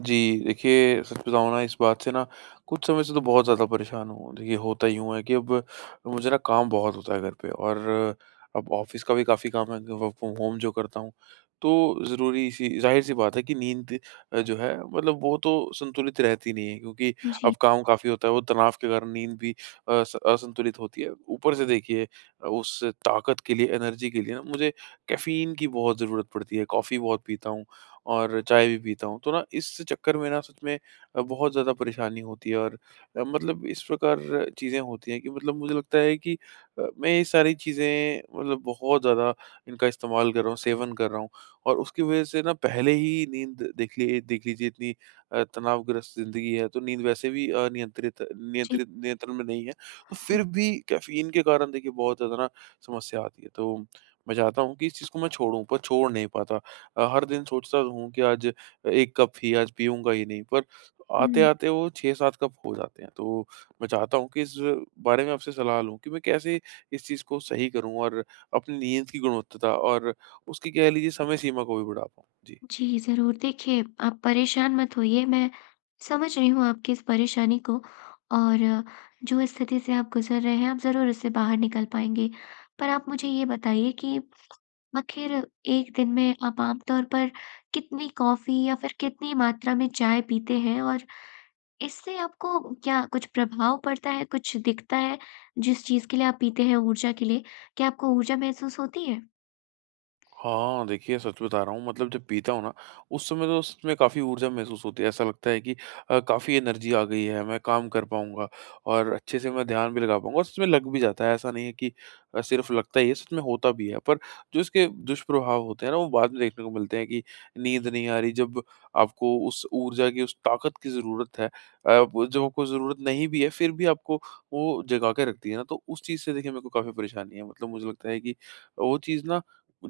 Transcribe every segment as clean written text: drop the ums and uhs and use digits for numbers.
जी, देखिए सच बताऊँ ना इस बात से ना कुछ समय से तो बहुत ज़्यादा परेशान हूँ। देखिए होता यूँ है कि अब मुझे ना काम बहुत होता है घर पे और अब ऑफ़िस का भी काफ़ी काम है, वर्क फ्रॉम होम जो करता हूँ। तो ज़रूरी सी ज़ाहिर-सी बात है कि नींद जो है मतलब वो तो संतुलित रहती नहीं है, क्योंकि जी, अब काम काफ़ी होता है वो तनाव के कारण नींद भी अस असंतुलित होती है। ऊपर से देखिए उस ताकत के लिए एनर्जी के लिए ना मुझे कैफ़ीन की बहुत ज़रूरत पड़ती है। कॉफ़ी बहुत पीता हूँ। और चाय भी पीता हूँ। तो ना इस चक्कर में ना सच में बहुत ज़्यादा परेशानी होती है और मतलब इस प्रकार चीज़ें होती हैं कि मतलब मुझे लगता है कि मैं ये सारी चीज़ें मतलब बहुत ज़्यादा इनका इस्तेमाल कर रहा हूँ, सेवन कर रहा हूँ और उसकी वज़ह से ना पहले ही नींद देख लीजिए इतनी तनावग्रस्त ज़िंदगी है, तो नींद वैसे भी अनियंत्रित जी। नियंत्रित नियंत्रण में नहीं है। तो फिर भी कैफ़ीन के कारण देखिए बहुत ज़्यादा ना समस्या आती है। तो मैं चाहता हूँ कि इस चीज़ को मैं छोड़ूँ पर छोड़ नहीं पाता। हर दिन सोचता तो हूँ कि आज 1 कप ही, आज पीऊँगा ही नहीं, पर हुँ। आते-आते वो 6-7 कप हो जाते हैं। तो मैं चाहता हूँ कि इस बारे में आपसे सलाह लूँ कि मैं कैसे इस चीज़ को सही करूँ और अपनी नींद की गुणवत्ता और उसकी कह लीजिए समय सीमा को भी बढ़ा पाऊँ? जी। जी, ज़रूर। देखिए, आप परेशान मत होइए, मैं समझ रही हूँ आपकी इस परेशानी को और जो स्थिति से आप गुज़र रहे हैं, आप ज़रूर इससे बाहर निकल पाएँगे। पर आप मुझे ये बताइए कि आखिर एक दिन में आप आम तौर पर कितनी कॉफ़ी या फिर कितनी मात्रा में चाय पीते हैं? और इससे आपको क्या कुछ प्रभाव पड़ता है, कुछ दिखता है जिस चीज़ के लिए आप पीते हैं ऊर्जा के लिए? क्या आपको ऊर्जा महसूस होती है? हाँ, देखिए सच बता रहा हूँ मतलब जब पीता हूँ ना, उस समय तो सच में काफ़ी ऊर्जा महसूस होती है। ऐसा लगता है कि काफ़ी एनर्जी आ गई है, मैं काम कर पाऊँगा और अच्छे से मैं ध्यान भी लगा पाऊँगा और सच में लग भी जाता है। ऐसा नहीं है कि सिर्फ लगता ही है, सच में होता भी है। पर जो इसके दुष्प्रभाव होते हैं ना, वो बाद में देखने को मिलते हैं कि नींद नहीं आ रही, जब आपको उस ऊर्जा की, उस ताकत की ज़रूरत है वो जब आपको ज़रूरत नहीं भी है, फिर भी आपको वो जगा के रखती है ना, तो उस चीज़ से देखिए मेरे को काफ़ी परेशानी है। मतलब मुझे लगता है कि वो चीज़ ना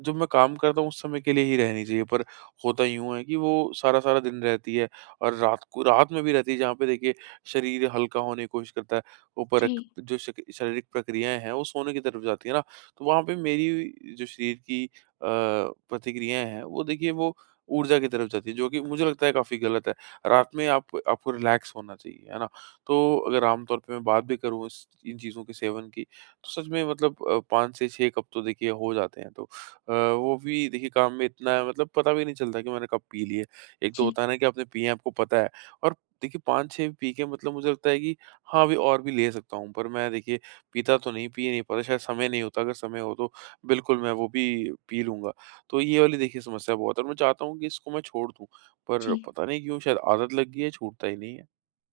जब मैं काम करता हूँ उस समय के लिए ही रहनी चाहिए, पर होता यूँ है कि वो सारा-सारा दिन रहती है और रात में भी रहती है, जहाँ पे देखिए शरीर हल्का होने की कोशिश करता है। ऊपर क जी, जो शक शारीरिक प्रक्रियाएँ हैं वो सोने की तरफ जाती है ना, तो वहाँ पे मेरी जो शरीर की प्रतिक्रियाएँ हैं वो देखिए वो ऊर्जा की तरफ जाती है, जो कि मुझे लगता है काफ़ी गलत है। रात में आप आपको रिलैक्स होना चाहिए, है ना? तो अगर आमतौर पे मैं बात भी करूँ इस इन चीज़ों के सेवन की, तो सच में मतलब 5 से 6 कप तो देखिए हो जाते हैं। तो वो भी देखिए काम में इतना, मतलब पता भी नहीं चलता कि मैंने कब पी लिए। एक तो जी, होता है ना कि आपने पिए हैं आपको पता है और देखिए 5-6 पी के मतलब मुझे लगता है कि हाँ, अभी और भी ले सकता हूँ। पर मैं देखिए पीता तो नहीं पिए नहीं पाता, शायद समय नहीं होता, अगर समय हो तो बिल्कुल मैं वो भी पी लूँगा। तो ये वाली देखिए समस्या बहुत है और मैं चाहता हूँ कि इसको मैं छोड़ दूँ, पर जी। पता नहीं क्यों शायद आदत लग गई है, छूटता ही नहीं है।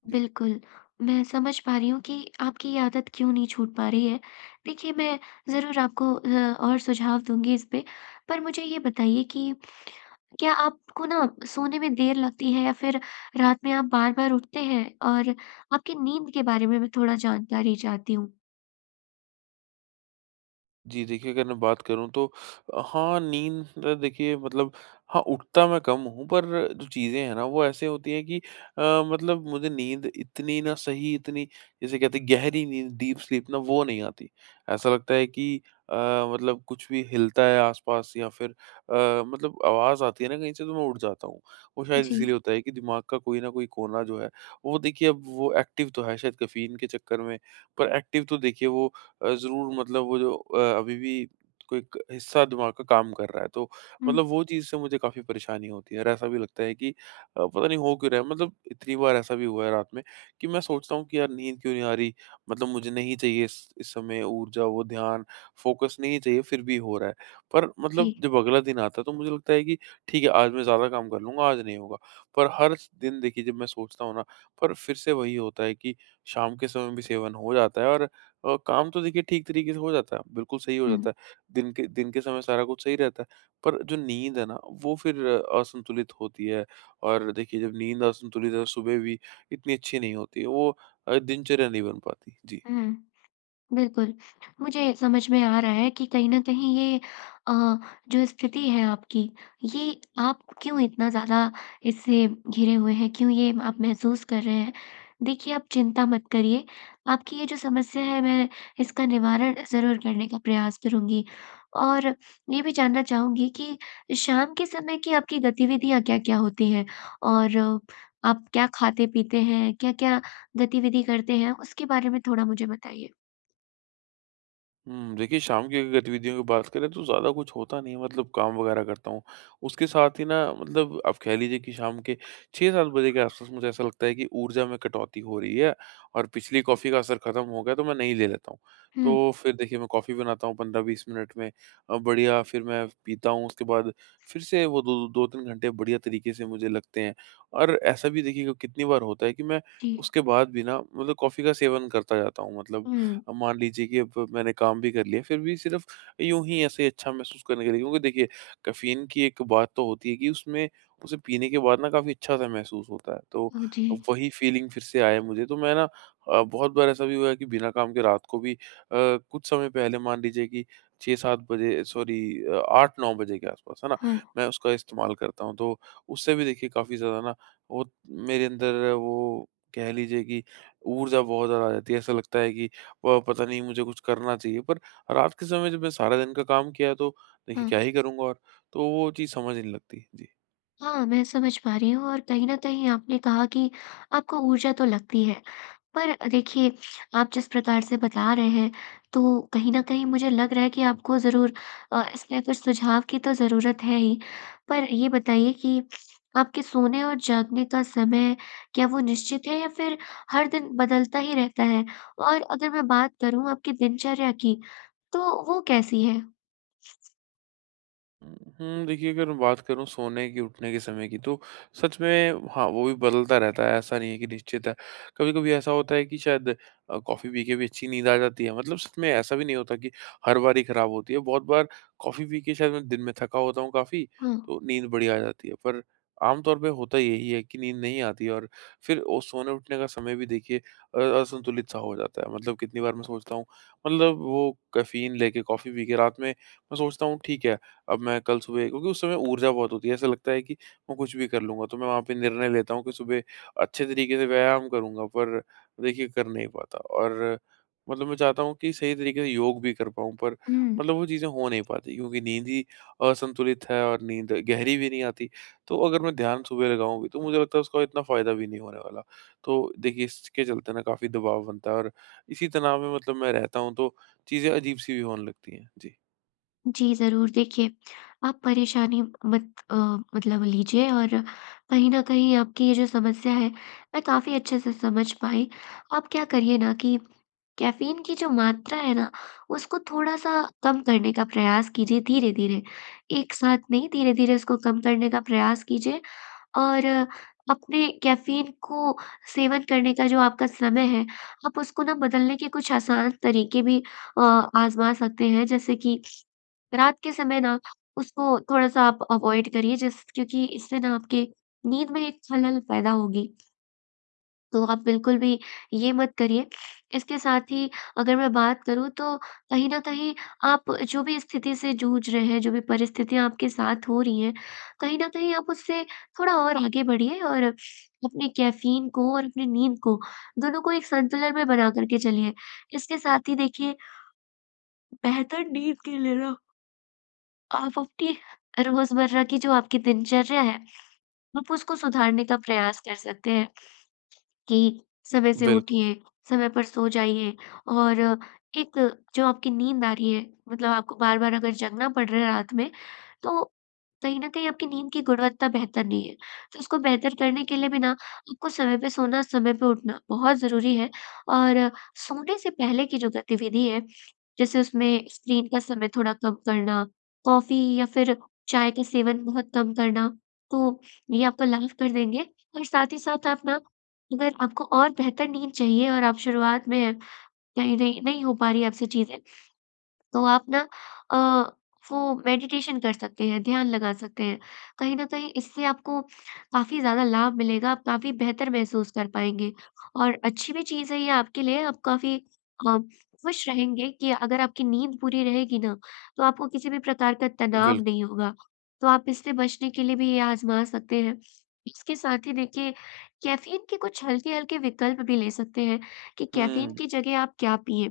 जी। बिल्कुल, मैं समझ पा रही हूँ कि आपकी ये आदत क्यों नहीं छूट पा रही है। देखिए, मैं ज़रूर आपको और सुझाव दूँगी इस पे। पर मुझे ये बताइए कि क्या आपको ना सोने में देर लगती है या फिर रात में आप बार-बार उठते हैं? और आपकी नींद के बारे में मैं थोड़ा जानकारी चाहती हूँ। जी, देखिए अगर मैं बात करूँ तो हाँ, नींद देखिए मतलब हाँ, उठता मैं कम हूँ, पर जो चीज़ें हैं ना वो ऐसे होती हैं कि मतलब मुझे नींद इतनी ना सही इतनी जिसे कहते हैं गहरी नींद, डीप स्लीप ना, वो नहीं आती। ऐसा लगता है कि अ, मतलब कुछ भी हिलता है आस-पास या फिर मतलब आवाज़ आती है ना कहीं से, तो मैं उठ जाता हूँ। वो शायद जी। इसीलिए होता है कि दिमाग का कोई न कोई कोना जो है वो देखिए अब वो एक्टिव तो है, शायद कैफ़ीन के चक्कर में, पर एक्टिव तो देखिए वो ज़रूर मतलब वो जो अभी भी कोई क हिस्सा दिमाग का काम कर रहा है। तो हुँ, मतलब वो चीज़ से मुझे काफ़ी परेशानी होती है और ऐसा भी लगता है कि पता नहीं हो क्यों रहा है। मतलब इतनी बार ऐसा भी हुआ है रात में कि मैं सोचता हूँ कि यार नींद क्यों नहीं आ रही? मतलब मुझे नहीं चाहिए इस समय ऊर्जा, वो ध्यान, फ़ोकस नहीं चाहिए, फिर भी हो रहा है। पर जी। मतलब जब अगला दिन आता है तो मुझे लगता है कि ठीक है आज मैं ज़्यादा काम कर लूँगा, आज नहीं होगा। पर हर स दिन देखिए जब मैं सोचता हूँ ना, पर फिर से वही होता है कि शाम के समय भी सेवन हो जाता है और काम तो देखिए ठीक तरीके से हो जाता है, बिल्कुल सही हो हुँ, जाता है। दिन के समय सारा कुछ सही रहता है, पर जो नींद है ना, वो फिर असंतुलित होती है और देखिए जब नींद असंतुलित है, सुबह भी इतनी अच्छी नहीं होती है, वो दिनचर्या नहीं बन पाती। जी। हुँ। बिल्कुल, मुझे समझ में आ रहा है कि कहीं न कहीं ये अ, जो स्थिति है आपकी, ये आप क्यों इतना ज़्यादा इससे घिरे हुए हैं, क्यों ये आप महसूस कर रहे हैं। देखिए, आप चिंता मत करिए, आपकी ये जो समस्या है, मैं इसका निवारण ज़रूर करने का प्रयास करूँगी। और ये भी जानना चाहूँगी कि शाम के समय की आपकी गतिविधियाँ क्या-क्या होती हैं? और आप क्या खाते-पीते हैं, क्या-क्या गतिविधि करते हैं, उसके बारे में थोड़ा मुझे बताइए? हुँ, देखिए शाम की अगर गतिविधियों की बात करें तो ज़्यादा कुछ होता नहीं है, मतलब काम वग़ैरह करता हूँ। उसके साथ ही ना मतलब आप कह लीजिए कि शाम के 6-7 बजे के आस-पास मुझे ऐसा लगता है कि ऊर्जा में कटौती हो रही है और पिछली कॉफ़ी का असर ख़त्म हो गया, तो मैं नहीं ले लेता हूँ। हुँ। तो फिर देखिए मैं कॉफ़ी बनाता हूँ 15-20 मिनट में बढ़िया, फिर मैं पीता हूँ उसके बाद, फिर से वो दो 2-3 घंटे बढ़िया तरीके से मुझे लगते हैं। और ऐसा भी देखिए कि कितनी बार होता है कि मैं जी। उसके बाद भी ना मतलब कॉफ़ी का सेवन करता जाता हूँ, मतलब हुँ। अब मान लीजिए कि अब मैंने काम भी कर लिया, फिर भी सिर्फ यूँ ही ऐसे अच्छा महसूस करने के लिए, क्योंकि देखिए कैफ़ीन की एक बात तो होती है कि उसमें उसे पीने के बाद ना काफ़ी अच्छा-सा महसूस होता है। तो जी। वही फ़ीलिंग फिर से आया मुझे, तो मैं ना बहुत बार ऐसा भी हुआ है कि बिना काम के रात को भी कुछ समय पहले मान लीजिए कि 6-7 बजे सॉरी 8-9 बजे के आस-पास, है ना? हाँ, मैं उसका इस्तेमाल करता हूँ, तो उससे भी देखिए काफ़ी ज़्यादा ना वो मेरे अंदर वो कह लीजिए कि ऊर्जा बहुत ज़्यादा आ जाती है। ऐसा लगता है कि प पता नहीं मुझे कुछ करना चाहिए, पर रात के समय जब मैं सारा दिन का काम किया है, तो देखिए क्या हाँ। ही करूँगा और? तो वो चीज़ समझ नहीं लगती। जी। हाँ, मैं समझ पा रही हूँ और कहीं न कहीं आपने कहा कि आपको ऊर्जा तो लगती है। पर देखिए, आप जिस प्रकार से बता रहे हैं, तो कहीं न कहीं मुझे लग रहा है कि आपको ज़रूर इसमें कुछ सुझाव की तो ज़रूरत है ही। पर ये बताइए कि आपके सोने और जागने का समय, क्या वो निश्चित है या फिर हर दिन बदलता ही रहता है? और अगर मैं बात करूँ आपकी दिनचर्या की, तो वो कैसी है? हुँ, देखिए अगर मैं बात करूँ सोने की, उठने के समय की, तो सच में हाँ, वो भी बदलता रहता है, ऐसा नहीं है कि निश्चित है। कभी-कभी ऐसा होता है कि शायद कॉफ़ी पी के भी अच्छी नींद आ जाती है, मतलब सच में ऐसा भी नहीं होता कि हर बार ही खराब होती है। बहुत बार कॉफ़ी पी के शायद मैं दिन में थका होता हूँ काफ़ी, हाँ। तो नींद बड़ी आ जाती है। पर आमतौर पे होता यही है कि नींद नहीं आती और फिर वो सोने-उठने का समय भी देखिए असंतुलित-सा हो जाता है। मतलब कितनी बार मैं सोचता हूँ, मतलब वो कैफ़ीन लेके, कॉफ़ी पी के रात में मैं सोचता हूँ ठीक है, अब मैं कल सुबह, क्योंकि उस समय ऊर्जा बहुत होती है, ऐसा लगता है कि मैं कुछ भी कर लूँगा, तो मैं वहाँ पे निर्णय लेता हूँ कि सुबह अच्छे तरीके से व्यायाम करूँगा, पर देखिए कर नहीं पाता और मतलब मैं चाहता हूँ कि सही तरीके से योग भी कर पाऊँ, पर हुँ। मतलब वो चीज़ें हो नहीं पाती, क्योंकि नींद ही असंतुलित है और नींद गहरी भी नहीं आती। तो अगर मैं ध्यान सुबह लगाऊँ भी, तो मुझे लगता है उसका इतना फ़ायदा भी नहीं होने वाला। तो देखिए, इसके चलते ना काफ़ी दबाव बनता है और इसी तनाव में मतलब मैं रहता हूँ, तो चीज़ें अजीब-सी भी होने लगती हैं। जी। जी, ज़रूर। देखिए, आप परेशानी मत मतलब लीजिए और कहीं न कहीं आपकी ये जो समस्या है, मैं काफ़ी अच्छे से समझ पाई। आप क्या करिए ना कि कैफ़ीन की जो मात्रा है ना, उसको थोड़ा-सा कम करने का प्रयास कीजिए धीरे-धीरे। एक साथ नहीं, धीरे-धीरे उसको कम करने का प्रयास कीजिए और अपने कैफ़ीन को सेवन करने का जो आपका समय है, आप उसको ना बदलने के कुछ आसान तरीके भी आज़मा सकते हैं। जैसे कि रात के समय ना उसको थोड़ा-सा आप अवॉइड करिए जिस क्योंकि इससे ना आपके नींद में एक खलल पैदा होगी, तो आप बिल्कुल भी ये मत करिए। इसके साथ ही अगर मैं बात करूँ तो कहीं न कहीं आप जो भी स्थिति से जूझ रहे हैं, जो भी परिस्थितियाँ आपके साथ हो रही हैं, कहीं न कहीं आप उससे थोड़ा और आगे बढ़िए और अपने कैफ़ीन को और अपनी नींद को, दोनों को एक संतुलन में बना कर के चलिए। इसके साथ ही देखिए बेहतर नींद के लिए ना आप अपनी रोजमर्रा की जो आपकी दिनचर्या है, आप उसको सुधारने का प्रयास कर सकते हैं। कि समय से बिल्कुल, उठिए, समय पर सो जाइए और एक जो आपकी नींद आ रही है मतलब आपको बार-बार अगर जगना पड़ रहा है रात में, तो कहीं न कहीं आपकी नींद की गुणवत्ता बेहतर नहीं है। तो उसको बेहतर करने के लिए भी ना आपको समय पे सोना, समय पे उठना बहुत ज़रूरी है और सोने से पहले की जो गतिविधि है, जैसे उसमें स्क्रीन का समय थोड़ा कम करना, कॉफ़ी या फिर चाय का सेवन बहुत कम करना, तो ये आपको लाभ कर देंगे और साथ ही साथ आप ना अगर आपको और बेहतर नींद चाहिए और आप शुरुआत में कहीं नहीं नहीं हो पा रही है आपसे चीज़ें, तो आप ना अ, वो मेडिटेशन कर सकते हैं, ध्यान लगा सकते हैं। कहीं न कहीं इससे आपको काफ़ी ज़्यादा लाभ मिलेगा, आप काफ़ी बेहतर महसूस कर पाएँगे और अच्छी भी चीज़ है ये आपके लिए, आप काफ़ी अ, खुश रहेंगे कि अगर आपकी नींद पूरी रहेगी ना, तो आपको किसी भी प्रकार का तनाव बिल्कुल। नहीं होगा। तो आप इससे बचने के लिए भी ये आज़मा सकते हैं। इसके साथ ही देखिए, कैफ़ीन के कुछ हल्के-हल्के विकल्प भी ले सकते हैं कि कैफ़ीन हुँ। की जगह आप क्या पिएँ।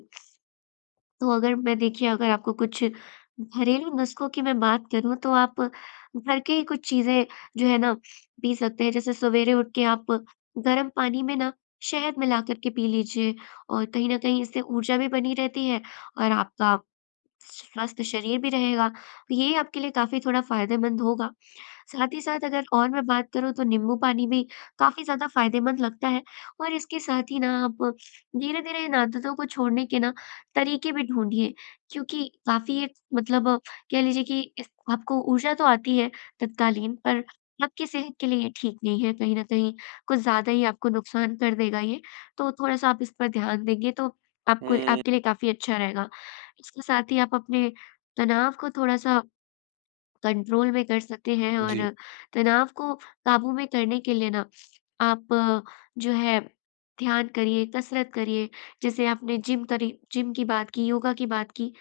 तो अगर मैं देखिए अगर आपको कुछ घरेलू नुस्ख़ों की मैं बात करूँ तो आप घर के ही कुछ चीज़ें जो है ना पी सकते हैं। जैसे सवेरे उठ के आप गर्म पानी में ना शहद मिला कर के पी लीजिए और कहीं न कहीं इससे ऊर्जा भी बनी रहती है और आपका स्वस्थ शरीर भी रहेगा। तो ये आपके लिए काफ़ी थोड़ा फ़ायदेमंद होगा। साथ ही साथ अगर और मैं बात करूँ तो नींबू पानी भी काफ़ी ज़्यादा फ़ायदेमंद लगता है और इसके साथ ही ना आप धीरे-धीरे इन आदतों को छोड़ने के ना तरीके भी ढूँढिए क्योंकि काफ़ी एक मतलब कह लीजिए कि इस आपको ऊर्जा तो आती है तत्कालीन पर आपकी सेहत के लिए ये ठीक नहीं है कहीं न कहीं कुछ ज़्यादा ही आपको नुकसान कर देगा ये, तो थोड़ा-सा आप इस पर ध्यान देंगे तो आपको हुँ। आपके लिए काफ़ी अच्छा रहेगा। इसके साथ ही आप अपने तनाव को थोड़ा-सा कंट्रोल में कर सकते हैं और जी। तनाव को काबू में करने के लिए ना आप जो है ध्यान करिए, कसरत करिए। जैसे आपने जिम की बात की, योगा की बात की,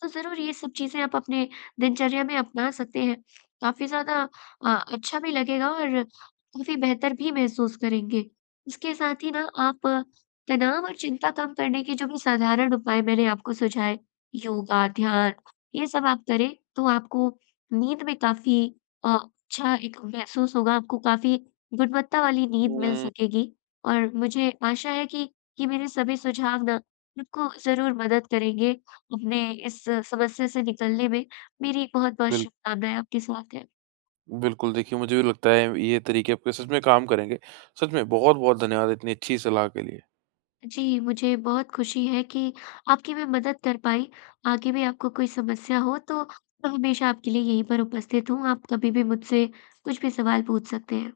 तो ज़रूर ये सब चीज़ें आप अपने दिनचर्या में अपना सकते हैं। काफ़ी ज़्यादा अच्छा भी लगेगा और काफ़ी बेहतर भी महसूस करेंगे। इसके साथ ही ना आप तनाव और चिंता कम करने के जो भी साधारण उपाय मैंने आपको सुझाए, योगा, ध्यान, ये सब आप करें, तो आपको नींद में काफ़ी अच्छा एक महसूस होगा आपको काफ़ी गुणवत्ता वाली नींद मिल हुँ। सकेगी और मुझे आशा है कि ये मेरे सभी सुझाव ना आपको ज़रूर मदद करेंगे अपने इस समस्या से निकलने में। मेरी बहुत-बहुत बिल शुभकामनाएँ आपके साथ हैं। बिल्कुल, देखिए मुझे भी लगता है ये तरीके आपके सच में काम करेंगे। सच में बहुत-बहुत धन्यवाद इतनी अच्छी सलाह के लिए। जी, मुझे बहुत खुशी है कि आपकी मैं मदद कर पाई। आगे भी आपको कोई समस्या हो तो मैं हमेशा आपके लिए यहीं पर उपस्थित हूँ। आप कभी भी मुझसे कुछ भी सवाल पूछ सकते हैं।